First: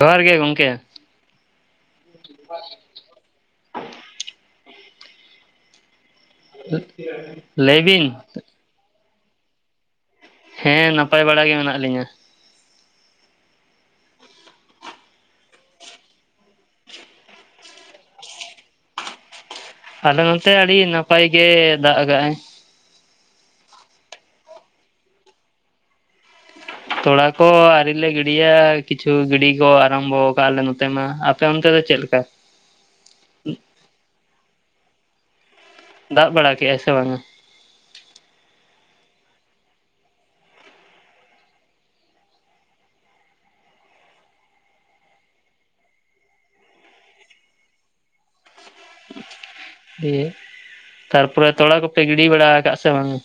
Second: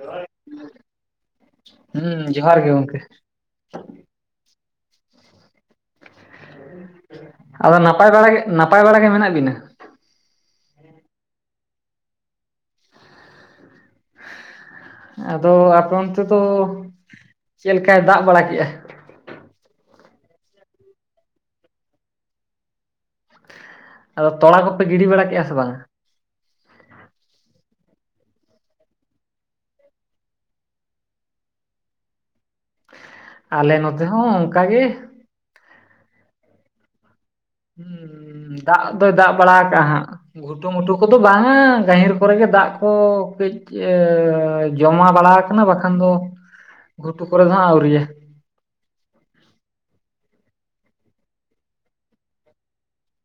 ᱡᱚᱦᱟᱨ ᱜᱮ ᱜᱚᱢᱠᱮ ᱦᱩᱸ ᱡᱚᱦᱟᱨ ᱜᱮ ᱜᱚᱝᱠᱮ [unintelligible] ᱟᱫᱚ ᱞᱟᱹᱭ ᱵᱤᱱ ᱱᱟᱯᱟᱭ ᱵᱟᱲᱟ ᱜᱮ ᱱᱟᱯᱟᱭ ᱵᱟᱲᱟ ᱜᱮ ᱢᱮᱱᱟᱜ ᱵᱤᱱᱟ ᱦᱮᱸ ᱱᱟᱯᱟᱭ ᱵᱟᱲᱟ ᱜᱮ ᱢᱮᱱᱟᱜ ᱞᱤᱧᱟᱹ ᱟᱫᱚ ᱟᱯᱮ ᱚᱱᱛᱮ ᱫᱚ ᱪᱮᱫ ᱞᱮᱠᱟᱭ ᱫᱟᱜ ᱵᱟᱲᱟ ᱠᱮᱜᱼᱟ ᱟᱞᱮ ᱱᱚᱱᱛᱮ ᱟᱹᱰᱤ ᱱᱟᱯᱟᱭ ᱜᱮ ᱫᱟᱜ ᱠᱟᱜ-ᱟᱭ ᱟᱫᱚ ᱛᱚᱲᱟ ᱠᱚᱯᱮ ᱜᱤᱰᱤ ᱵᱟᱲᱟ ᱠᱮᱜᱼᱟ ᱥᱮ ᱵᱟᱝᱟ ᱛᱚᱲᱟ ᱠᱚ ᱟᱹᱣᱨᱤᱞᱮ ᱜᱤᱰᱤᱭᱟ ᱠᱤᱪᱷᱩ ᱜᱤᱰᱤ ᱠᱚ ᱟᱨᱟᱢᱵᱚ ᱟᱠᱟᱜᱼᱟ ᱟᱞᱮ ᱱᱚᱛᱮ ᱢᱟ ᱟᱯᱮ ᱚᱱᱛᱮ ᱫᱚ ᱪᱮᱫ ᱞᱮᱠᱟ ᱟᱞᱮ ᱱᱚᱛᱮ ᱦᱚᱸ ᱚᱱᱠᱟ ᱜᱮ ᱫᱟᱜ ᱵᱟᱲᱟ ᱠᱮᱜ-ᱟᱭ ᱥᱮ ᱵᱟᱝᱟ ᱦᱩᱸᱻ ᱫᱟᱜ ᱫᱚᱭ ᱫᱟᱜ ᱵᱟᱲᱟ ᱠᱟᱜᱼᱟ ᱦᱟᱸᱜ ᱜᱷᱩᱴᱩᱢᱩᱴᱩ ᱠᱚᱫᱚ ᱵᱟᱝ-ᱟ ᱜᱟᱹᱦᱤᱨ ᱠᱚᱨᱮ ᱜᱮ ᱫᱟᱜ ᱠᱚ ᱠᱟᱹᱡ [unintelligible] ᱡᱚᱢᱟ ᱵᱟᱲᱟ ᱟᱠᱟᱱᱟ ᱵᱟᱠᱷᱟᱱ ᱫᱚ ᱜᱷᱩᱴᱩ ᱠᱚᱨᱮ ᱫᱚ ᱦᱟᱸᱜ ᱟᱹᱣᱨᱤᱭᱟ ᱫᱤᱭᱮ ᱛᱟᱨᱯᱚᱨᱮ ᱛᱚᱲᱟ ᱠᱚᱯᱮ ᱜᱤᱰᱤ ᱵᱟᱲᱟ ᱟᱠᱟᱜ-ᱟ ᱥᱮ ᱵᱟᱝᱟ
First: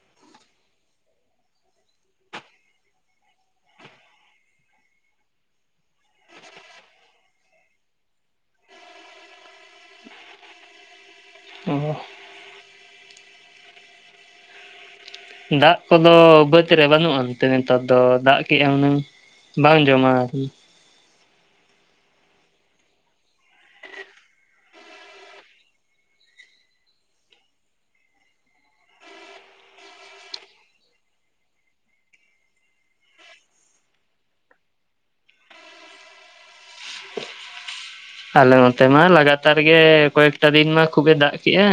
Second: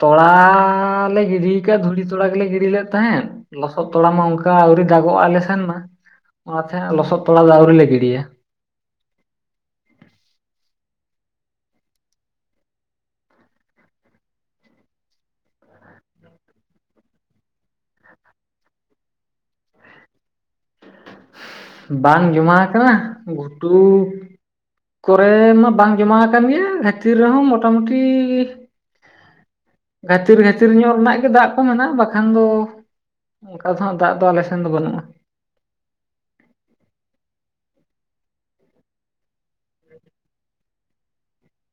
ᱛᱚᱲᱟ ᱞᱮ ᱜᱤᱰᱤᱭ ᱠᱟᱫ-ᱟ ᱫᱷᱩᱲᱤ ᱛᱚᱲᱟ ᱜᱮᱞᱮ ᱜᱤᱰᱤ ᱞᱮᱫ ᱛᱟᱦᱮᱸᱫ ᱞᱚᱥᱚᱫ ᱛᱚᱲᱟ ᱢᱟ ᱚᱱᱠᱟ ᱟᱹᱣᱨᱤ ᱫᱟᱜᱚᱜᱼᱟ ᱟᱞᱮ ᱥᱮᱱ ᱢᱟ ᱚᱱᱟᱛᱮ ᱦᱟᱜ ᱞᱚᱥᱚᱫ ᱛᱚᱲᱟ ᱫᱚ ᱟᱣᱨᱤ ᱞᱮ ᱜᱤᱰᱤᱭᱟ ᱚ ᱫᱟᱜ ᱠᱚᱫᱚ ᱵᱟᱹᱫᱽ ᱨᱮ ᱵᱟᱹᱱᱩᱜᱼᱟᱱᱛᱮ ᱱᱮᱛᱟᱨ ᱫᱚ ᱫᱟᱜ ᱠᱮᱫᱼᱟ ᱩᱱᱟᱹᱝ ᱵᱟᱝ ᱡᱚᱢᱟ ᱵᱟᱝ ᱡᱚᱢᱟ ᱟᱠᱟᱱᱟ ᱜᱷᱩᱴᱩ ᱠᱚᱨᱮ ᱢᱟ ᱵᱟᱝ ᱡᱚᱢᱟ ᱟᱠᱟᱱ ᱜᱮᱭᱟ ᱜᱟᱹᱛᱤᱨ ᱨᱮᱦᱚᱸ ᱢᱚᱴᱟᱢᱩᱴᱤ ᱜᱷᱟᱛᱤᱨ ᱜᱷᱟᱛᱤᱨ ᱧᱚᱜ ᱨᱮᱱᱟᱜ ᱜᱮ ᱫᱟᱜ ᱠᱚ ᱢᱮᱱᱟᱜᱼᱟ ᱵᱟᱠᱷᱟᱱ ᱫᱚ ᱚᱱᱠᱟ ᱫᱚᱦᱟᱸᱜ ᱫᱟᱜ ᱫᱚ ᱟᱞᱮ ᱥᱮᱱ ᱫᱚ ᱵᱟᱹᱱᱩᱜᱼᱟ ᱟᱞᱮ ᱱᱚᱛᱮ ᱢᱟ ᱞᱟᱜᱟᱛᱟᱨ ᱜᱮ ᱠᱚᱭᱮᱠᱴᱟ ᱫᱤᱱ ᱢᱟ ᱠᱷᱩᱵ ᱮ ᱫᱟᱜ ᱠᱮᱜᱼᱟ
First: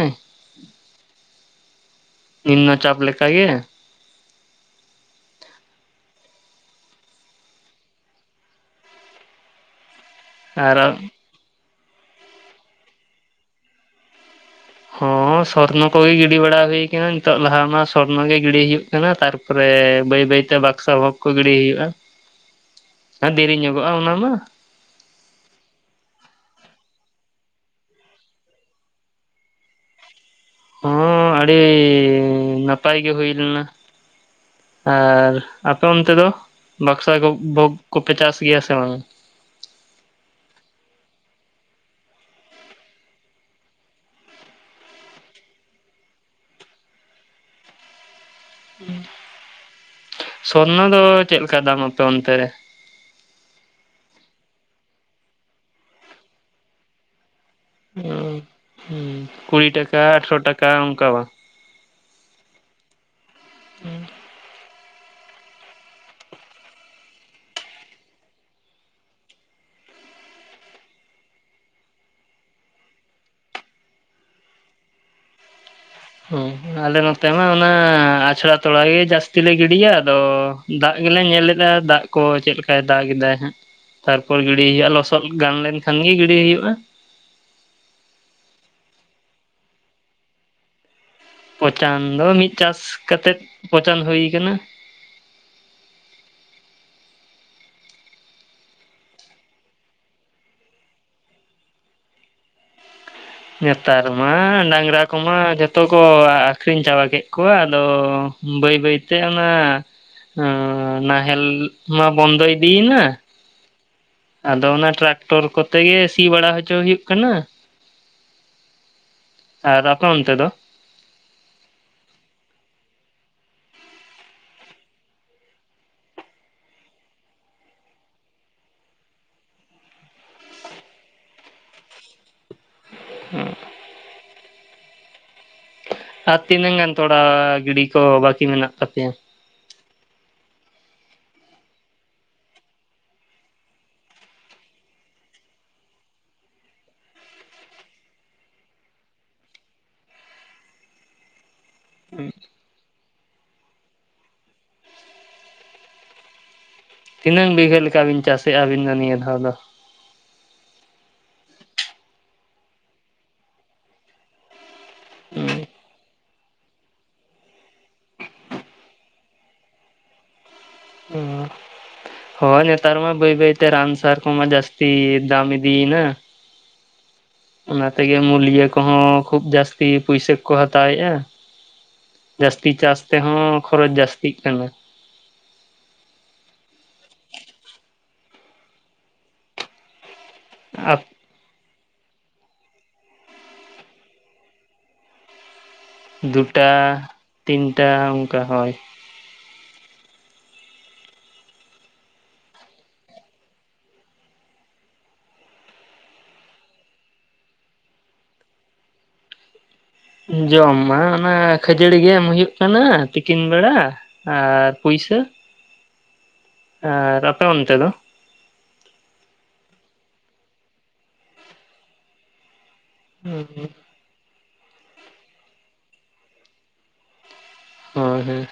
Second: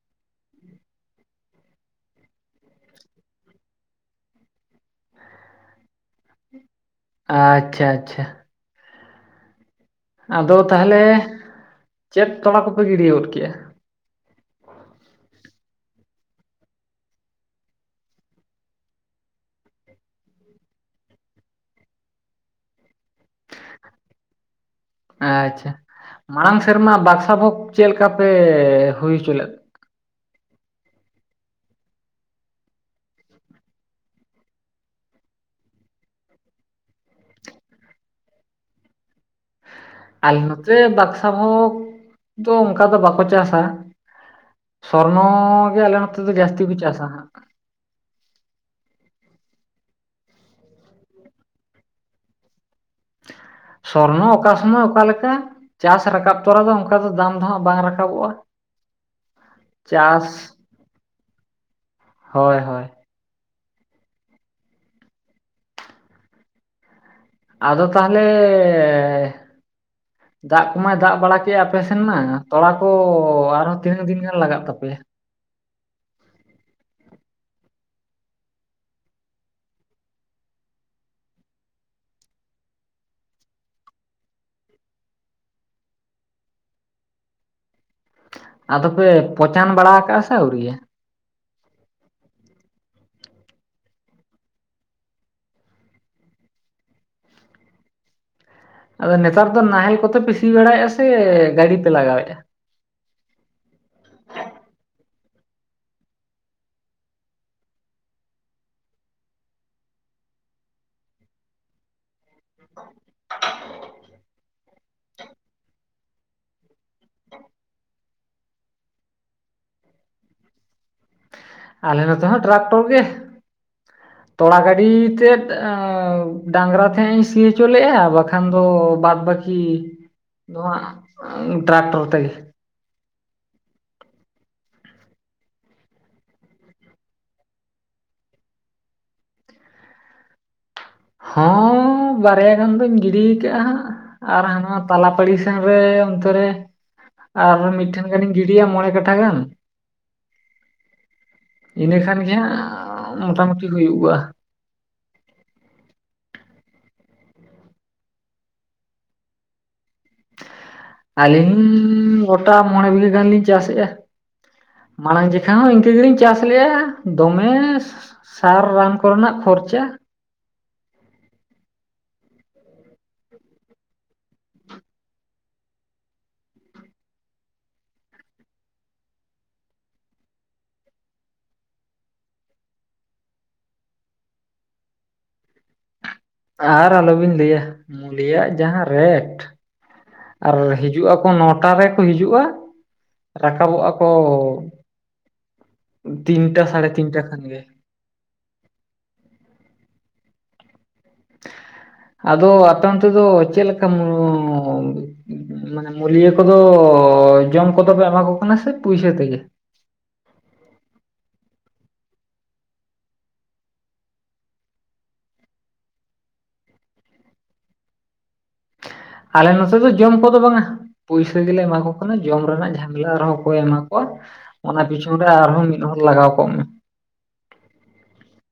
ᱱᱤᱨᱱᱚ ᱪᱟᱯ ᱞᱮᱠᱟ ᱜᱮ ᱟᱪᱪᱷᱟ ᱟᱪᱪᱷᱟ ᱟᱫᱚ ᱟᱨ ᱛᱟᱦᱚᱞᱮ ᱪᱮᱫ ᱛᱚᱲᱟ ᱠᱚᱯᱮ ᱜᱤᱰᱤ ᱜᱚᱫ ᱠᱮᱜᱼᱟ ᱦᱚᱸ ᱥᱚᱨᱱᱚ ᱠᱚᱜᱮ ᱜᱤᱰᱤ ᱵᱟᱲᱟ ᱦᱩᱭ ᱠᱟᱱᱟ ᱱᱤᱛᱚᱜ ᱞᱟᱦᱟ ᱢᱟ ᱥᱚᱨᱱᱚ ᱜᱮ ᱜᱤᱰᱤ ᱦᱩᱭᱩᱜ ᱠᱟᱱᱟ ᱛᱟᱨ ᱛᱟᱨᱯᱚᱨᱮ ᱵᱟᱹᱭ ᱵᱟᱹᱭᱛᱮ ᱵᱟᱠᱥᱟ ᱵᱷᱳᱜᱽ ᱠᱚ ᱜᱤᱰᱤ ᱦᱩᱭᱩᱜᱼᱟ ᱾ [inaudible] ᱫᱮᱨᱤ ᱧᱚᱜᱚᱜᱼᱟ ᱚᱱᱟ ᱢᱟ ᱾ ᱟᱪᱪᱷᱟ ᱢᱟᱲᱟᱝ ᱥᱮᱨᱢᱟ ᱵᱟᱠᱥᱟ ᱵᱷᱳᱜᱽ ᱪᱮᱫ ᱞᱮᱠᱟ ᱯᱮ ᱦᱩᱭ ᱦᱚᱪᱚ ᱞᱮᱫ ᱦᱚᱸ ᱟᱹᱰᱤ ᱱᱟᱯᱟᱭ ᱜᱮ ᱦᱩᱭ ᱞᱮᱱᱟ ᱟᱨ ᱟᱯᱮ ᱚᱱᱛᱮ ᱫᱚ ᱵᱟᱠᱥᱟ ᱠᱚ ᱵᱷᱳᱜᱽ ᱠᱚᱯᱮ ᱪᱟᱥ ᱜᱮᱭᱟ ᱥᱮ ᱵᱟᱝᱼᱟ? ᱟᱞᱮ ᱱᱚᱛᱮ ᱵᱟᱠᱥᱟ ᱵᱷᱳᱜᱽ ᱫᱚ ᱚᱱᱠᱟ ᱫᱚ ᱵᱟᱠᱚ ᱪᱟᱥᱟ ᱥᱚᱨᱱᱚ ᱜᱮ ᱟᱞᱮ ᱱᱚᱛᱮ ᱫᱚ ᱡᱟᱹᱥᱛᱤ ᱯᱮ ᱪᱟᱥᱟ ᱦᱟᱜ ᱾ ᱥᱚᱨᱱᱚ ᱫᱚ ᱪᱮᱫ ᱞᱮᱠᱟ ᱫᱟᱢ ᱟᱯᱮ ᱚᱱᱛᱮ ᱨᱮ ᱥᱚᱨᱱᱚ ᱚᱠᱟ ᱥᱚᱢᱚᱭ ᱚᱠᱟ ᱞᱮᱠᱟ ᱪᱟᱥ ᱨᱟᱠᱟᱵ ᱛᱚᱨᱟ ᱫᱚ ᱚᱱᱠᱟ ᱫᱚ ᱫᱟᱢ ᱵᱟᱝ ᱩᱸ ᱨᱟᱠᱟᱵᱚᱜᱼᱟ ᱩᱸ ᱠᱩᱲᱤ ᱴᱟᱠᱟ ᱟᱴᱷᱨᱚ ᱪᱟᱥ ᱴᱟᱠᱟ ᱚᱱᱠᱟ ᱵᱟ? ᱦᱳᱭ ᱦᱳᱭ [unintelligible] ᱟᱫᱚ ᱛᱟᱦᱞᱮᱻ ᱫᱟᱜ ᱠᱚᱢᱟᱭ ᱫᱟᱜ ᱵᱟᱲᱟ ᱠᱮᱜ-ᱟ ᱟᱯᱮ ᱥᱮᱱ ᱢᱟ ᱛᱚᱲᱟ ᱠᱚ ᱟᱨᱦᱚᱸ ᱛᱤᱱᱟᱹᱜ ᱫᱤᱱ ᱜᱟᱱ ᱞᱟᱜᱟᱜ ᱛᱟᱯᱮᱭᱟ ᱦᱚᱸ ᱟᱞᱮ ᱱᱚᱛᱮ ᱢᱟ ᱚᱱᱟ ᱟᱪᱷᱲᱟ ᱛᱚᱲᱟ ᱜᱮ ᱡᱟᱹᱥᱛᱤ ᱞᱮ ᱜᱤᱰᱤᱭᱟ ᱟᱫᱚ ᱫᱟᱜ ᱜᱮᱞᱮ ᱧᱮᱞᱮᱫᱟ ᱫᱟᱜ ᱠᱚ ᱪᱮᱫ ᱞᱮᱠᱟᱭ ᱫᱟᱜ ᱮᱟᱭ ᱦᱟᱸᱜ ᱛᱟᱨᱯᱚᱨ ᱜᱤᱰᱤ ᱦᱩᱭᱩᱜ-ᱟ ᱞᱚᱥᱚᱫ ᱜᱟᱱ ᱞᱮᱱ ᱠᱷᱟᱱ ᱜᱮ ᱜᱤᱰᱤ ᱦᱩᱭᱩᱜ-ᱟ ᱟᱫᱚ ᱯᱮ ᱯᱚᱪᱟᱱ ᱵᱟᱲᱟ ᱠᱟᱜ-ᱟ ᱥᱮ ᱟᱹᱣᱨᱤᱭᱟᱹ ᱯᱚᱪᱟᱱ ᱫᱚ ᱢᱤᱫ ᱪᱟᱥ ᱠᱟᱛᱮᱫ ᱯᱚᱪᱟᱱ ᱦᱩᱭ ᱠᱟᱱᱟ ᱟᱫᱚ ᱱᱮᱛᱟᱨ ᱫᱚ ᱱᱟᱦᱮᱞ ᱠᱚᱛᱮ ᱯᱮ ᱥᱤ ᱵᱟᱲᱟᱭᱮᱜ-ᱟ ᱥᱮ ᱜᱟᱹᱰᱤ ᱯᱮ ᱞᱟᱜᱟᱣᱮᱜ-ᱟ ᱱᱮᱛᱟᱨ ᱢᱟ ᱰᱟᱝᱨᱟ ᱠᱚᱢᱟ ᱡᱚᱛᱚ ᱠᱚ ᱟᱠᱷᱨᱤᱧ ᱪᱟᱵᱟ ᱠᱮᱜ ᱠᱚᱣᱟ ᱟᱫᱚ ᱵᱟᱹᱭ ᱵᱟᱹᱭᱛᱮ ᱚᱱᱟ ᱱᱟᱦᱮᱞ ᱢᱟ ᱵᱚᱱᱫᱚ ᱤᱫᱤᱭᱮᱱᱟ [inaudible] ᱟᱫᱚ ᱚᱱᱟ ᱴᱨᱟᱠᱴᱚᱨ ᱠᱚᱛᱮ ᱜᱮ ᱥᱤ ᱵᱟᱲᱟ ᱦᱚᱪᱚ ᱦᱩᱭᱩᱜ ᱠᱟᱱᱟ ᱟᱨ ᱟᱯᱮ ᱚᱱᱛᱮ ᱫᱚ ᱟᱞᱮ ᱱᱚᱛᱮ ᱦᱚ ᱴᱨᱟᱠᱴᱚᱨ ᱜᱮ ᱛᱚᱲᱟ ᱜᱟᱹᱰᱤ ᱛᱮᱫ ᱰᱟᱝᱨᱟ ᱛᱮᱦᱟᱜ‌ᱤᱧ ᱥᱤ ᱦᱚᱪᱚ ᱞᱮᱜ-ᱟ ᱵᱟᱠᱷᱟᱱ ᱫᱚ ᱵᱟᱛ ᱵᱟᱹᱠᱤ ᱡᱤᱜ ᱱᱚᱣᱟ ᱴᱨᱟᱠᱴᱚᱨ ᱛᱮᱜᱮ [unintelligible] ᱟᱨ ᱛᱤᱱᱟᱹᱝ ᱜᱟᱱ ᱛᱚᱲᱟ ᱜᱤᱰᱤ ᱠᱚ ᱵᱟᱹᱠᱤ ᱢᱮᱱᱟᱜ ᱛᱟᱯᱮᱭᱟ ᱦᱚᱸ ᱵᱟᱨᱭᱟ ᱜᱟᱱ ᱫᱚᱧ ᱜᱤᱰᱤ ᱠᱟᱜ-ᱟ ᱦᱟᱸᱜ ᱟᱨ ᱦᱟᱱᱟ ᱛᱟᱞᱟ ᱯᱟᱲᱤ ᱥᱮᱱ ᱨᱮ ᱚᱱᱛᱮᱨᱮ ᱟᱨ ᱢᱤᱫᱴᱷᱮᱱ ᱜᱟᱱᱤᱧ ᱜᱤᱰᱤᱭᱟ ᱢᱚᱬᱮ ᱠᱟᱴᱟ ᱜᱟᱱ ᱤᱱᱟᱹᱠᱷᱟᱱ ᱜᱮ ᱦᱟᱸᱜ ᱢᱚᱴᱟᱢᱩᱴᱤ ᱦᱩᱭᱩᱜ-ᱟ ᱛᱤᱱᱟᱹᱝ ᱵᱤᱜᱷᱟᱹ ᱞᱮᱠᱟ ᱵᱤᱱ ᱪᱟᱥᱮᱜ-ᱟ ᱟᱹᱵᱤᱱ ᱫᱚ ᱱᱤᱭᱟᱹ ᱫᱷᱟᱣ ᱫᱚ ᱟᱹᱞᱤᱧ ᱜᱚᱴᱟ ᱢᱚᱬᱮ ᱵᱤᱜᱷᱟᱹ ᱜᱟᱱ ᱞᱤᱧ ᱪᱟᱥᱮᱜ-ᱟ ᱢᱟᱲᱟᱝ ᱡᱮᱠᱷᱟ ᱦᱚᱸ ᱤᱝᱠᱟᱹ ᱜᱮᱞᱤᱧ ᱪᱟᱥ ᱞᱮᱜ-ᱟ ᱫᱚᱢᱮ ᱥᱟᱨ ᱨᱟᱱ ᱠᱚᱨᱮᱱᱟᱜ ᱠᱷᱚᱨᱪᱟ [unintelligible] ᱦᱚᱭ ᱱᱮᱛᱟᱨ ᱢᱟ ᱵᱟᱹᱭ ᱵᱟᱹᱭᱛᱮ ᱨᱟᱱ ᱥᱟᱨ ᱠᱚᱢᱟ ᱡᱟᱹᱥᱛᱤ ᱫᱟᱢ ᱤᱫᱤᱭᱮᱱᱟ ᱚᱱᱟ ᱛᱮᱜᱮ ᱢᱩᱞᱭᱟ ᱠᱚᱦᱚᱸ ᱠᱷᱩᱵ ᱡᱟᱹᱥᱛᱤ ᱯᱩᱭᱥᱟ ᱠᱚ ᱦᱟᱛᱟᱣᱮᱜ-ᱟ ᱡᱟᱹᱥᱛᱤ ᱪᱟᱥ ᱛᱮᱦᱚᱸ ᱠᱷᱚᱨᱚᱪ ᱡᱟᱹᱥᱛᱤᱜ ᱠᱟᱱᱟ ᱟᱨ ᱟᱞᱚᱵᱤᱱ ᱞᱟᱹᱭᱟ ᱢᱩᱞᱤᱭᱟᱜ ᱡᱟᱦᱟᱸ ᱨᱮᱴ ᱟᱨ ᱟᱯ ᱦᱤᱡᱩᱜ-ᱟ ᱱᱚᱴᱟ ᱨᱮᱠᱚ ᱦᱤᱡᱩᱜ-ᱟ ᱨᱟᱠᱟᱵᱚᱜ-ᱟ ᱠᱚ ᱛᱤᱱᱴᱟ ᱥᱟᱲᱮ ᱛᱤᱱᱴᱟ ᱠᱷᱟᱱ ᱜᱮ ᱴᱟ ᱚᱝᱠᱟ ᱦᱚᱭ ᱟᱫᱚ ᱟᱯᱮ ᱚᱱᱛᱮ ᱫᱚ ᱪᱮᱫ ᱞᱮᱠᱟᱢ [unintelligible] ᱢᱟᱱᱮ ᱢᱩᱞᱤᱭᱟᱹ ᱠᱚᱫᱚ ᱡᱚᱢ ᱠᱚᱫᱚ ᱯᱮ ᱮᱢᱟ ᱠᱚ ᱠᱟᱱᱟ ᱥᱮ ᱯᱩᱭᱥᱟ ᱛᱮᱜᱮ ᱡᱚᱢ ᱢᱟ ᱚᱱᱟ ᱠᱷᱟᱡᱟᱹᱲᱤ ᱜᱮ ᱮᱢ ᱦᱩᱭᱩᱜ ᱠᱟᱱᱟ ᱛᱤᱠᱤᱱ ᱵᱮᱲᱟ ᱟᱨ ᱯᱩᱭᱥᱟ ᱟᱨ ᱟᱯᱮ ᱚᱱᱛᱮ ᱫᱚ ᱟᱞᱮ ᱱᱚᱛᱮ ᱫᱚ ᱡᱚᱢ ᱠᱚᱫᱚ ᱵᱟᱝᱟ ᱯᱩᱭᱥᱟᱹ ᱜᱮᱞᱮ ᱮᱢᱟ ᱠᱚ ᱠᱟᱱᱟ ᱡᱚᱢ ᱨᱮᱱᱟᱜ ᱡᱷᱟᱢᱮᱞᱟ ᱟᱨᱦᱚᱸ ᱠᱚᱭ ᱮᱢᱟ ᱠᱚ [unintelligible] ᱚᱱᱟ ᱯᱤᱪᱷᱚᱱ ᱨᱮ ᱟᱨᱦᱚᱸ ᱢᱤᱫ ᱦᱚᱲ ᱞᱟᱜᱟᱣ ᱠᱚᱜ ᱢᱮ ᱦᱚᱭ ᱦᱮᱸ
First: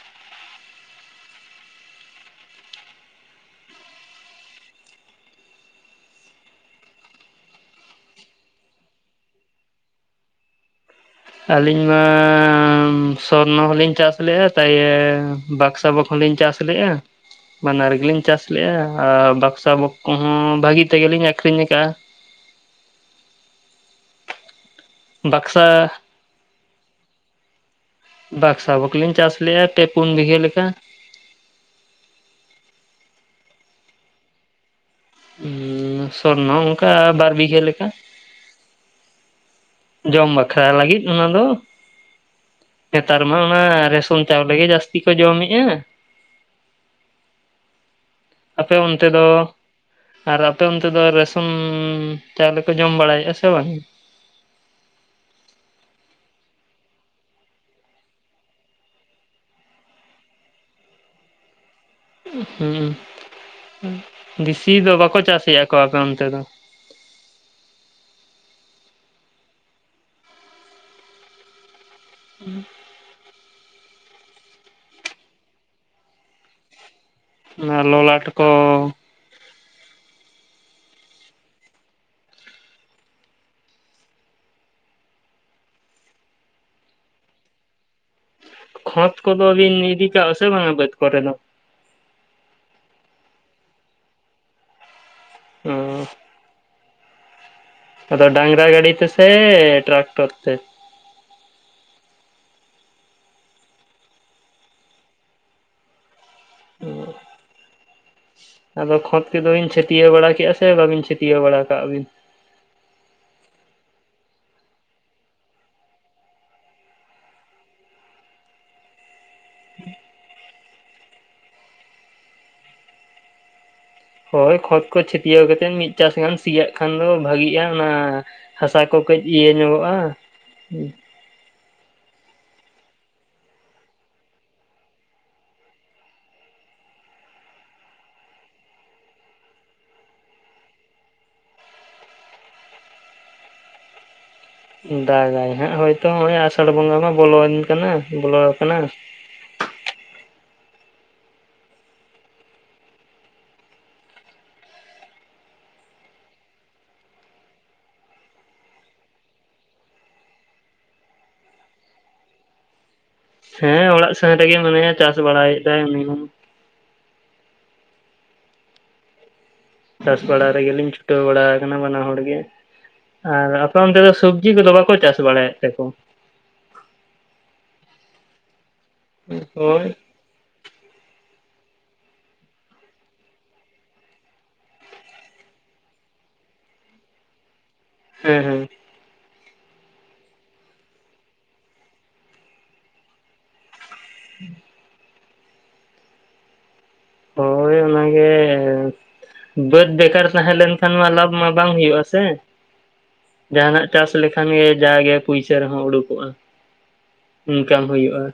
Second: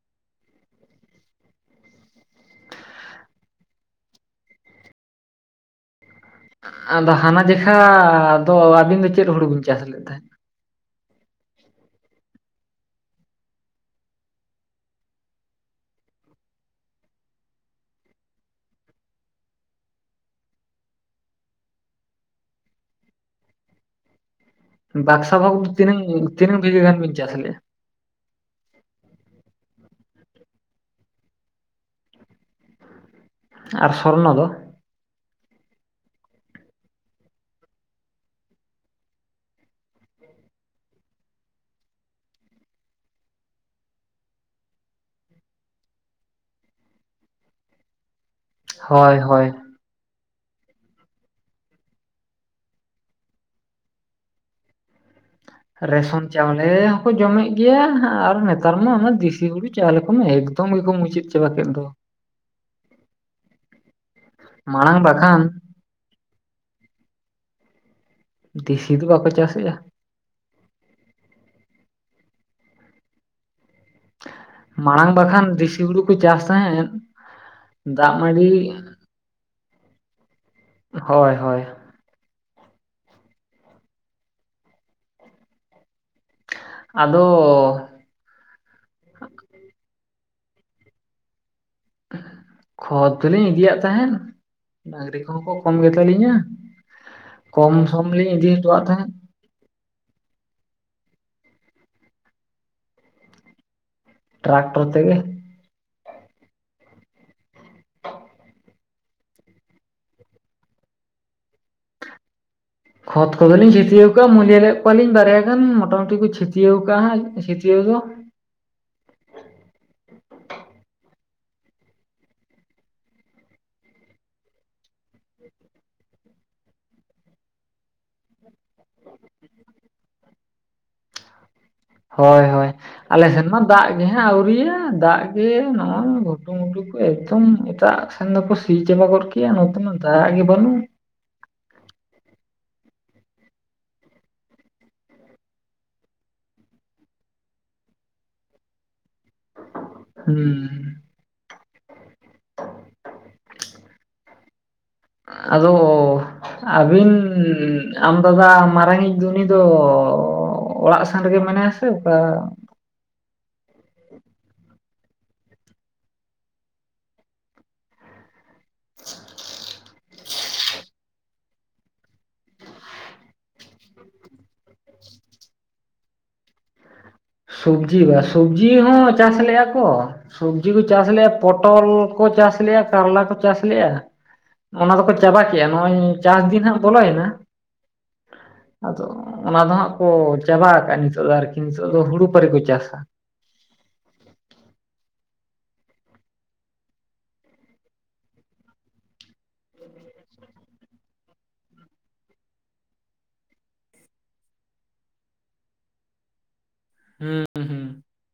ᱟᱫᱚ ᱦᱟᱱᱟ ᱡᱮᱠᱷᱟ ᱫᱚ ᱟᱹᱵᱤᱱ ᱫᱚ ᱪᱮᱫ ᱦᱩᱲᱩ ᱵᱤᱱ ᱪᱟᱥ ᱞᱮᱫ ᱛᱟᱦᱮᱸᱜ ᱟᱹᱞᱤᱧ ᱢᱟ ᱥᱚᱨᱱᱚ ᱦᱚᱞᱤᱧ ᱪᱟᱥ ᱞᱮᱜ-ᱟ ᱛᱟᱭᱮ ᱵᱟᱠᱥᱟ ᱵᱟᱠᱽᱦᱚᱸᱞᱤᱧ ᱪᱟᱥ ᱞᱮᱜ-ᱟ ᱵᱟᱱᱟᱨ ᱜᱮᱞᱤᱧ ᱪᱟᱥ ᱞᱮᱜ-ᱟ ᱟᱨ ᱵᱟᱠᱥᱟ ᱵᱚᱠᱚ ᱦᱚᱸ ᱵᱷᱟᱹᱜᱤ ᱛᱮᱜᱮᱞᱤᱧ ᱟᱠᱷᱨᱤᱧ ᱠᱟᱜ-ᱟ ᱵᱟᱠᱥᱟ ᱵᱷᱚᱠ ᱫᱚ ᱛᱤᱱᱟᱝ ᱛᱤᱱᱟᱝ ᱵᱷᱤᱜᱷᱟᱹ ᱜᱟᱱ ᱵᱤᱱ ᱪᱟᱥ ᱞᱮᱜ-ᱟ ᱵᱟᱠᱥᱟ ᱵᱷᱚᱠᱞᱤᱧ ᱪᱟᱥ ᱞᱮᱜ-ᱟ ᱯᱮ ᱯᱩᱱ ᱵᱤᱜᱷᱟᱹ ᱞᱮᱠᱟ ᱟᱨ ᱥᱚᱨᱱᱚ ᱫᱚ ᱩᱸᱥᱚᱨᱱᱚ ᱦᱚ ᱚᱝᱠᱟ ᱵᱟᱨ ᱵᱤᱜᱷᱟᱹ ᱞᱮᱠᱟ ᱡᱚᱢ ᱵᱟᱠᱷᱨᱟ ᱞᱟᱹᱜᱤᱫ ᱚᱱᱟ ᱫᱚ ᱱᱮᱛᱟᱨ ᱢᱟ ᱚᱱᱟ ᱨᱮᱥᱚᱱ ᱪᱟᱣᱞᱮ ᱜᱮ ᱡᱟᱹᱥᱛᱤ ᱠᱚ ᱡᱚᱢᱮᱜᱼᱟ ᱟᱯᱮ ᱚᱱᱛᱮ ᱦᱳᱭ ᱫᱚ ᱦᱳᱭ ᱟᱨ ᱟᱯᱮ ᱚᱱᱛᱮ ᱫᱚ ᱨᱮᱥᱚᱱ ᱪᱟᱣᱞᱮ ᱠᱚ ᱡᱚᱢ ᱵᱟᱲᱟᱭᱮᱫᱼᱟ ᱥᱮ ᱵᱟᱝ ᱨᱮᱥᱚᱱ ᱪᱟᱣᱞᱮ ᱦᱚᱸᱠᱚ ᱡᱚᱢᱮ ᱜᱮᱭᱟ ᱟᱨ ᱱᱮᱛᱟᱨ ᱢᱟ ᱚᱱᱟ ᱫᱤᱥᱤ ᱦᱩᱲᱩ ᱪᱟᱣᱞᱮ ᱠᱚᱢᱟ ᱮᱠ ᱮᱜᱫᱚᱢ ᱜᱮᱠᱚ ᱢᱩᱪᱟᱹᱫ ᱪᱟᱵᱟ ᱠᱮᱫ ᱫᱚ ᱦᱩᱸᱜᱼᱩᱸ ᱫᱤᱥᱤ ᱫᱚ ᱢᱟᱲᱟᱝ ᱵᱟᱠᱚ ᱵᱟᱠᱷᱟᱱ ᱪᱟᱥᱮᱜᱼᱟᱠᱚ ᱟᱯᱮ ᱚᱱᱛᱮ ᱫᱚ ᱫᱤᱥᱤ ᱫᱚ ᱵᱟᱠᱚ ᱪᱟᱥᱮᱜᱼᱟ [inaudible] ᱢᱟᱲᱟᱝ ᱵᱟᱠᱷᱟᱱ ᱫᱤᱥᱤ ᱦᱩᱲᱩ ᱠᱚ ᱪᱟᱥ ᱛᱟᱦᱮᱸᱫ ᱚᱱᱟ ᱫᱟᱜ ᱞᱚᱞᱟᱴ ᱢᱟᱹᱰᱤ ᱠᱚ ᱦᱚᱭ ᱦᱚᱭ ᱟᱫᱚ ᱠᱷᱚᱸᱛ ᱠᱚᱫᱚ ᱵᱤᱱ ᱤᱫᱤ ᱠᱟᱣᱚᱜᱼᱟ ᱥᱮ ᱵᱟᱝᱟ ᱵᱟᱹᱫ ᱠᱚᱨᱮ ᱫᱚ ᱠᱷᱚᱛ ᱫᱚᱞᱤᱧ ᱤᱫᱤᱭᱟᱜ ᱛᱟᱦᱮᱸᱫ ᱰᱟᱹᱝᱨᱤ ᱠᱚᱦᱚᱸ ᱠᱚ ᱚ ᱠᱚᱢ ᱜᱮ ᱛᱟᱹᱞᱤᱧᱟ ᱟᱫᱚ ᱰᱟᱝᱨᱟ ᱜᱟᱹᱰᱤ ᱛᱮ ᱛᱟᱦᱮᱸᱫ ᱥᱮ ᱴᱨᱟᱠᱴᱚᱨ ᱛᱮ ᱴᱨᱟᱠᱴᱚᱨ ᱛᱮᱜᱮ [inaudible] ᱟᱫᱚ ᱠᱷᱚᱸᱛ ᱠᱚᱫᱚ ᱵᱤᱱ ᱪᱷᱟᱹᱛᱤᱭᱟᱹᱣ ᱵᱟᱲᱟ ᱠᱮᱜᱼᱟ ᱥᱮ ᱵᱟᱵᱤᱱ ᱪᱷᱟᱹᱛᱤᱭᱟᱹᱣ ᱵᱟᱲᱟ ᱠᱟᱜ ᱟ ᱵᱤᱱ ᱠᱷᱚᱛ ᱠᱚᱫᱚᱞᱤᱧ ᱪᱷᱟᱹᱛᱤᱭᱟᱹᱣ ᱠᱟᱜᱼᱟ ᱢᱩᱞᱭᱟᱹ ᱞᱮᱜ ᱠᱚᱣᱟᱞᱤᱧ ᱵᱟᱨᱭᱟ ᱜᱟᱱ ᱢᱚᱴᱟᱢᱩᱴᱤ ᱠᱚ ᱪᱷᱟᱹᱛᱤᱭᱟᱹᱣ ᱠᱟᱜᱼᱟ ᱪᱷᱮᱛᱤᱭᱟᱹᱣ ᱫᱚ ᱦᱳᱭ ᱠᱷᱚᱛ ᱠᱚ ᱪᱷᱟᱛᱤᱭᱟᱹᱣ ᱠᱟᱛᱮᱫ ᱢᱤᱫ ᱪᱟᱥ ᱜᱟᱱ ᱥᱤᱭᱟᱜ ᱠᱷᱟᱱ ᱫᱚ ᱵᱷᱟᱜᱤᱜᱼᱟ ᱚᱱᱟ ᱦᱟᱥᱟ ᱠᱚ ᱠᱟᱹᱡ ᱤᱭᱟᱹ ᱧᱚᱜᱚᱜᱼᱟ ᱦᱳᱭ ᱦᱳᱭ ᱟᱞᱮ ᱥᱮᱱ ᱢᱟ ᱫᱟᱜ ᱜᱮ ᱦᱟᱸᱜ ᱟᱹᱣᱨᱤᱭᱟ ᱫᱟᱜ ᱜᱮ ᱱᱚᱜᱼᱚᱭ ᱜᱷᱩᱴᱩᱢᱩᱴᱩ ᱮᱠᱫᱚᱢ ᱮᱴᱟᱜ ᱥᱮᱱ ᱫᱚᱠᱚ ᱥᱤ ᱪᱟᱵᱟ ᱜᱟᱫ ᱠᱮᱜᱼᱟ ᱱᱚᱛᱮ ᱢᱟ ᱫᱟᱜ ᱜᱮ ᱵᱟᱹᱱᱩᱜ ᱫᱟᱜᱟᱭ ᱦᱟᱸᱜ ᱦᱳᱭᱛᱚ ᱚᱸᱱᱮ ᱟᱥᱟᱲ ᱵᱚᱸᱜᱟ ᱢᱟ ᱵᱚᱞᱚᱭᱮᱱ ᱠᱟᱱᱟ ᱵᱚᱞᱚ ᱠᱟᱱᱟ ᱦᱩᱸ ᱟᱫᱚ ᱟᱹᱵᱤᱱ ᱟᱢ ᱫᱟᱫᱟ ᱢᱟᱨᱟᱝᱤᱡ ᱫᱚ ᱩᱱᱤ ᱫᱚ ᱚᱲᱟᱜ ᱥᱮᱱ ᱨᱮᱜᱮ ᱢᱮᱱᱟᱭᱟ ᱥᱮ ᱚᱠᱟ ᱦᱮᱸ ᱚᱲᱟᱜ ᱥᱮᱱ ᱨᱮᱜᱮ ᱢᱟᱱᱮᱭᱟ ᱪᱟᱥ ᱵᱟᱲᱟᱭᱮᱫ ᱫᱟᱭ ᱩᱱᱤ ᱦᱚᱸ [inaudible] [unintelligible] ᱪᱟᱥ ᱵᱟᱲᱟ ᱨᱮᱜᱮᱞᱤᱧ ᱪᱷᱩᱴᱟᱹᱣ ᱵᱟᱲᱟ ᱟᱠᱟᱱᱟ ᱵᱟᱱᱟ ᱦᱚᱲ ᱜᱮ ᱟᱨ ᱟᱯᱮ ᱚᱱᱛᱮ ᱫᱚ ᱥᱚᱵᱽᱡᱤ ᱠᱚᱫᱚ ᱵᱟᱠᱚ ᱪᱟᱥ ᱵᱟᱲᱟᱭᱮᱫ ᱛᱮᱠᱚ ᱥᱚᱵᱽᱡᱤ ᱵᱟ ᱥᱚᱵᱽᱡᱤ ᱦᱚᱸ ᱪᱟᱥ ᱞᱮᱫᱼᱟ ᱠᱚ ᱦᱳᱭ ᱥᱚᱵᱽᱡᱤ ᱠᱚ ᱪᱟᱥ ᱞᱮᱜᱼᱟ ᱯᱚᱴᱚᱞ ᱠᱚ ᱪᱟᱥ ᱞᱮᱜᱼᱟ ᱠᱟᱨᱞᱟ ᱠᱚ ᱪᱟᱥ ᱞᱮᱜᱼᱟ ᱚᱱᱟ ᱫᱚᱠᱚ ᱪᱟᱵᱟ ᱠᱮᱜᱼᱟ ᱱᱚᱜ ᱚᱭ ᱪᱟᱥ ᱫᱤᱱ ᱦᱟᱸᱜ ᱵᱚᱞᱚᱭᱮᱱᱟ ᱦᱮᱸ ᱦᱮᱸ ᱟᱫᱚ ᱚᱱᱟ ᱫᱚ ᱦᱟᱸᱜ ᱠᱚ ᱪᱟᱵᱟ ᱟᱠᱟᱜᱼᱟ ᱱᱤᱛᱚᱜ ᱫᱚ ᱟᱨᱠᱤ ᱱᱤᱛᱚᱜ ᱫᱚ ᱦᱩᱲᱩ ᱯᱟᱹᱨᱤ ᱠᱚ ᱪᱟᱥᱟ [inaudible] ᱦᱳᱭ ᱚᱱᱟᱜᱮ ᱵᱟᱹᱫᱽ ᱵᱮᱠᱟᱨ ᱛᱟᱦᱮᱸ ᱞᱱᱠᱷᱟᱱ ᱢᱟ ᱞᱟᱵᱷ ᱢᱟ ᱵᱟᱝ ᱦᱩᱭᱩᱜᱼᱟ ᱥᱮ ᱡᱟᱦᱟᱱᱟᱜ ᱪᱟᱥ ᱞᱮᱠᱷᱟᱱ ᱜᱮ ᱡᱟᱜᱮ ᱯᱩᱭᱥᱟᱹ ᱨᱮᱦᱚᱸ ᱩᱰᱩᱠᱚᱜᱼᱟ ᱦᱩᱸ ᱤᱱᱠᱟᱢ ᱦᱩᱸ ᱦᱩᱭᱩᱜᱼᱟ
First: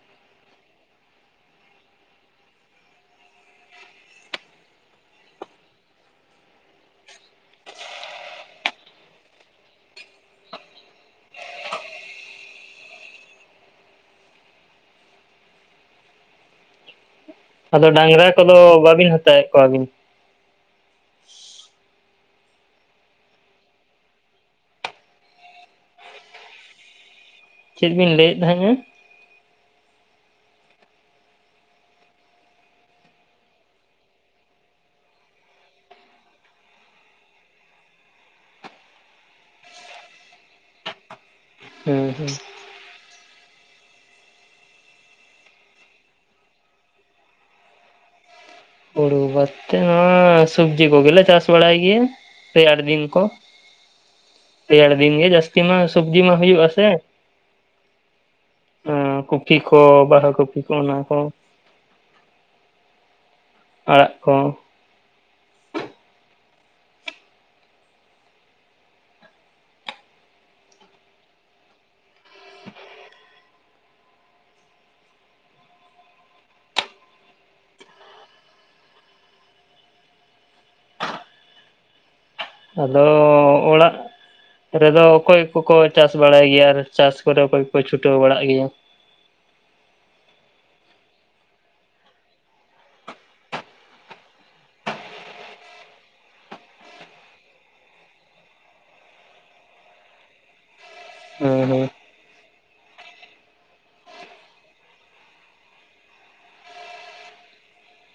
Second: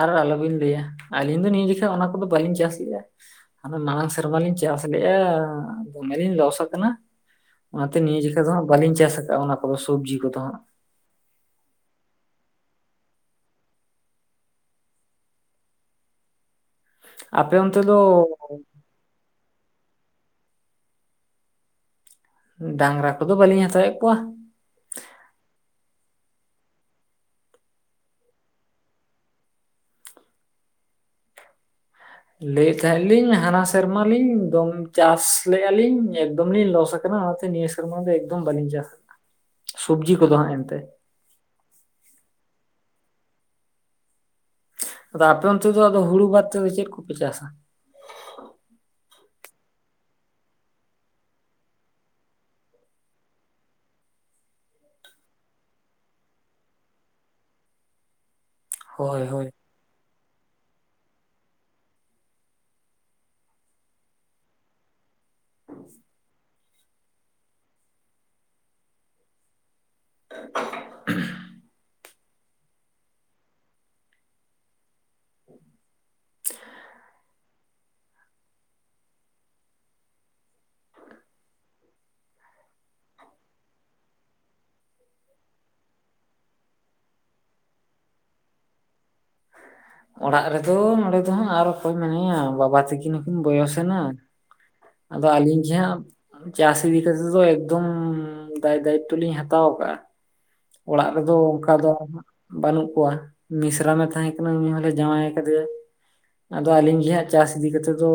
ᱟᱨ ᱟᱞᱚᱵᱤᱱ ᱞᱟᱹᱭᱟ ᱟᱹᱞᱤᱧ ᱫᱚ ᱱᱤᱭᱟᱹ ᱡᱮᱠᱷᱟᱜ ᱚᱱᱟ ᱠᱚᱫᱚ ᱵᱟᱹᱞᱤᱧ ᱪᱟᱥᱮᱜᱼᱟ ᱦᱟᱱᱮ ᱢᱟᱲᱟᱝ ᱥᱮᱨᱢᱟ ᱞᱤᱧ ᱪᱟᱥ ᱞᱮᱼᱟ ᱫᱚᱢᱮᱞᱤᱧ ᱞᱚᱥ ᱟᱠᱟᱱᱟ ᱚᱱᱟᱛᱮ ᱱᱤᱭᱟᱹ ᱡᱮᱠᱷᱟ ᱫᱚ ᱦᱟᱸᱜ ᱵᱟᱹᱞᱤᱧ ᱪᱟᱥ ᱟᱠᱟᱜᱼᱟ ᱚᱱᱟ ᱠᱚᱫᱚ ᱥᱚᱵᱽᱡᱤ ᱠᱚᱫᱚ ᱦᱟᱸᱜ ᱟᱯᱮ ᱚᱱᱛᱮ ᱟᱫᱚ ᱫᱚ ᱰᱟᱝᱨᱟ ᱠᱚᱫᱚ ᱵᱟᱵᱤᱱ ᱦᱟᱛᱟᱣᱮᱫ ᱠᱚᱣᱟᱵᱤᱱ ᱰᱟᱝᱨᱟ ᱠᱚᱫᱚ ᱵᱟᱹᱞᱤᱧ ᱦᱟᱛᱟᱣᱮᱫ ᱠᱚᱣᱟ ᱪᱮᱫ ᱵᱤᱱ ᱞᱟᱹᱭᱮᱫ ᱛᱟᱦᱮᱸᱜᱼᱟ ᱞᱟᱹᱭᱮᱫ ᱛᱟᱦᱮᱸᱜ ᱞᱤᱧ ᱦᱟᱱᱟ ᱥᱮᱨᱢᱟ ᱞᱤᱧ ᱫᱚᱢ ᱪᱟᱥ ᱞᱮᱜᱼᱟᱹᱞᱤᱧ ᱮᱠᱫᱚᱢ ᱞᱤᱧ ᱞᱚᱥ ᱟᱠᱟᱱᱟ ᱚᱱᱟᱛᱮ ᱱᱤᱭᱟᱹ ᱥᱮ ᱥᱮᱨᱢᱟ ᱫᱚ ᱮᱠᱫᱚᱢ ᱵᱟᱹᱞᱤᱧ ᱪᱟᱥᱟ ᱥᱚᱵᱽᱡᱤ ᱠᱚᱫᱚ ᱦᱟᱸᱜ ᱮᱱᱛᱮ ᱦᱮᱸ ᱦᱮᱸ ᱟᱫᱚ ᱟᱯᱮ ᱚᱱᱛᱮ ᱫᱚ ᱟᱫᱚ ᱦᱩᱲᱩ ᱵᱟᱫ ᱛᱮᱫᱚ ᱪᱮᱫ ᱠᱚᱯᱮ ᱪᱟᱥᱟ? ᱦᱤᱡᱩ ᱵᱟᱫ ᱛᱮ ᱥᱚᱵᱡᱤ ᱠᱚᱜᱮᱞᱮ ᱪᱟᱥ ᱵᱟᱲᱟᱭ ᱜᱮ ᱨᱮᱭᱟᱨ ᱫᱤᱱ ᱠᱚ ᱨᱮᱭᱟᱲ ᱫᱤᱱ ᱜᱮ ᱡᱟᱹᱥᱛᱤ ᱢᱟ ᱥᱚᱵᱡᱤ ᱢᱟ ᱦᱩᱭᱩᱜ ᱟ ᱥᱮ᱾ ᱦᱳᱭ ᱦᱮᱸ ᱦᱳᱭ ᱠᱚᱯᱤ ᱠᱚ ᱵᱟᱨᱦᱟ ᱠᱚᱯᱤ ᱠᱚ ᱚᱱᱟ ᱠᱚ ᱟᱲᱟᱜ ᱠᱚ ᱚ [unintelligible] [unintelligible] [inaudible] ᱟᱫᱚ ᱚᱲᱟᱜ ᱨᱮᱫᱚ ᱚᱠᱚᱭ ᱠᱚᱠᱚ ᱪᱟᱥ ᱵᱟᱲᱟᱭ ᱜᱮᱭᱟ ᱟᱨ ᱪᱟᱥ ᱠᱚᱨᱮ ᱚᱠᱚᱭ ᱠᱚ ᱪᱷᱩᱴᱟᱹᱣ ᱵᱟᱲᱟᱜ ᱜᱮᱭᱟ? ᱚᱲᱟᱜ ᱨᱮᱫᱚ ᱱᱚᱸᱰᱮ ᱫᱚ ᱦᱟᱸᱜ ᱟᱨ ᱚᱠᱚᱭ ᱢᱮᱱᱟᱭᱟ ᱵᱟᱵᱟ ᱛᱠᱤᱱ ᱦᱚᱸᱠᱤᱱ ᱵᱚᱭᱚᱥᱮ ᱮᱱᱟ ᱟᱫᱚ ᱟᱹᱞᱤᱧ ᱜᱮ ᱦᱟᱜ ᱪᱟᱹᱥᱤ ᱤᱫᱤ ᱠᱟᱛᱮ ᱫᱚ ᱮᱠᱫᱚᱢ ᱫᱟᱭ ᱫᱟᱭᱤᱛᱛᱚ ᱞᱤᱧ ᱦᱟᱛᱟᱣ ᱟᱠᱟᱫᱼᱟ᱾ ᱚᱲᱟᱜ ᱨᱮᱫᱚ ᱚᱱᱠᱟ ᱦᱮᱸ ᱫᱚ ᱵᱟᱹᱱᱩᱜ ᱠᱚᱣᱟ ᱢᱤᱥᱨᱟᱢᱮ ᱛᱟᱦᱮᱸ ᱠᱟᱱᱟ ᱩᱱᱤ ᱦᱚᱸ ᱡᱟᱶᱟᱭ ᱟᱠᱟᱫᱮᱭᱮ ᱟᱫᱚ ᱟᱹᱞᱤᱧ ᱜᱮᱦᱟᱸᱜ ᱪᱟᱥ ᱤᱫᱤ ᱠᱟᱛᱮᱜ ᱫᱚ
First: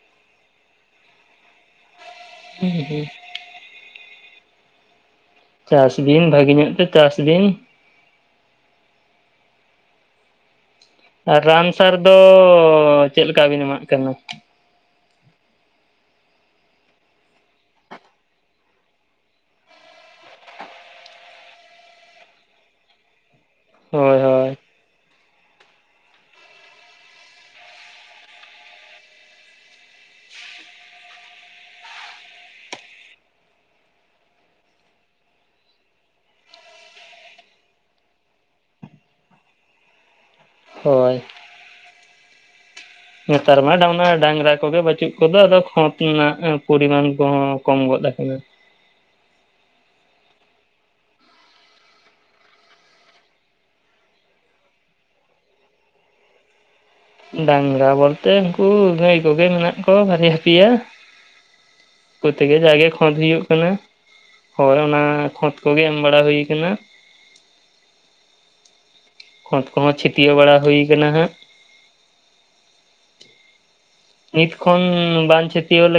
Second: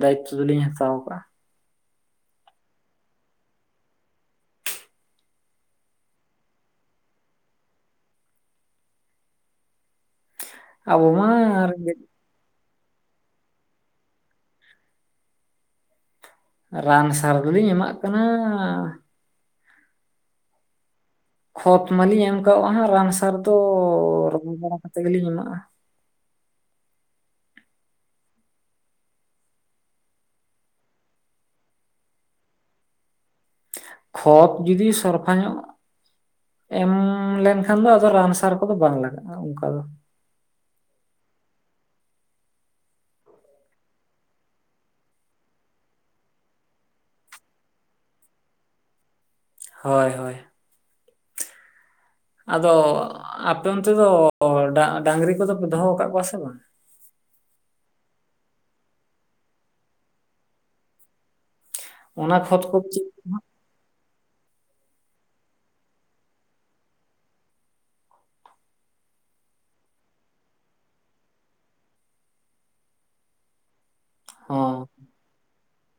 ᱫᱟᱭᱤᱛᱛᱚ ᱫᱚᱞᱤᱧ ᱦᱟᱛᱟᱣ ᱟᱠᱟᱫᱼᱟ ᱦᱮᱸ ᱦᱮᱸ ᱪᱟᱥ ᱵᱤᱱ ᱵᱷᱟᱜᱤ ᱧᱚᱜ ᱛᱮ ᱪᱟᱥ ᱵᱤᱱ ᱟᱵᱚ ᱢᱟ ᱟᱨ ᱨᱟᱱ ᱥᱟᱨ ᱨᱮᱸᱜᱮᱡ ᱫᱚ ᱪᱮᱫ ᱞᱮᱠᱟ ᱵᱤᱱ ᱮᱢᱟᱜ ᱠᱟᱱᱟ? ᱨᱟᱱ ᱥᱟᱨ ᱫᱚᱞᱤᱧ ᱮᱢᱟᱜ ᱠᱟᱱᱟ ᱠᱷᱚᱛ ᱢᱟᱞᱤᱧ ᱮᱢ ᱠᱟᱜᱼᱟ ᱦᱟᱜ ᱨᱟᱱ ᱥᱟᱨ ᱫᱚ ᱦᱳᱭ ᱦᱳᱭ ᱨᱚᱦᱚᱲ ᱵᱟᱲᱟ ᱠᱟᱛᱮᱫ ᱜᱮᱞᱤᱧ ᱮᱢᱟᱜᱼᱟ ᱠᱷᱚᱛ ᱡᱩᱫᱤ ᱥᱚᱨᱯᱷᱟ ᱧᱚᱜ ᱮᱢ ᱞᱮᱱᱠᱷᱟᱱ ᱫᱚ ᱟᱫᱚ ᱨᱟᱱ ᱥᱟᱨ ᱠᱚᱫᱚ ᱵᱟᱝ ᱞᱟᱜᱟᱜᱼᱟ ᱚᱱᱠᱟ ᱫᱚ ᱦᱳᱭ ᱱᱮᱛᱟᱨ ᱢᱟ ᱰᱟᱝ ᱰᱟᱝᱨᱟ ᱠᱚᱜᱮ ᱵᱟᱪᱩᱜ ᱠᱚᱫᱚ ᱟᱫᱚ ᱠᱷᱚᱛ ᱨᱮᱱᱟᱜ ᱯᱚᱨᱤᱢᱟᱱ ᱠᱚᱦᱚᱸ ᱠᱚᱢ ᱜᱚᱫ ᱦᱳᱭ ᱦᱳᱭ ᱟᱫᱚ ᱟᱯᱮ ᱚᱱᱛᱮ ᱫᱚ ᱰᱟᱝᱨᱤ ᱠᱚᱫᱚ ᱯᱮ ᱫᱚᱦᱚ ᱟᱠᱟᱫ ᱠᱚᱣᱟ ᱥᱮ ᱵᱟᱝ? ᱰᱟᱝᱨᱟ ᱵᱚᱞᱛᱮ ᱩᱱᱠᱩ ᱜᱟᱹᱭ ᱠᱚᱜᱮ ᱢᱮᱱᱟᱜ ᱠᱚᱣᱟ ᱵᱟᱨᱭᱟ ᱯᱤᱭᱟ᱾ ᱚᱱᱟ ᱠᱚᱛᱮᱜᱮ ᱠᱷᱚᱛ ᱠᱚ ᱡᱟᱜᱮ ᱪᱮᱫ ᱠᱷᱫᱽ ᱦᱩᱭᱩᱜ ᱠᱟᱱᱟ ᱦᱳᱭ ᱚᱱᱟ ᱠᱷᱚᱛ ᱠᱚᱜᱮ ᱮᱢ ᱵᱟᱲᱟ ᱦᱩᱭ ᱟᱠᱟᱱᱟ᱾ ᱠᱷᱫᱽ ᱠᱚᱦᱚᱸ ᱪᱷᱟᱹᱴᱭᱟᱹ ᱵᱟᱲᱟ ᱦᱩᱭ ᱟᱠᱟᱱᱟ ᱦᱟᱸᱜ ᱱᱤᱛ ᱦᱚᱸ ᱠᱷᱚᱱ ᱵᱟᱝ ᱪᱷᱤᱛᱭᱟᱹ ᱞᱮᱠᱷᱟᱱ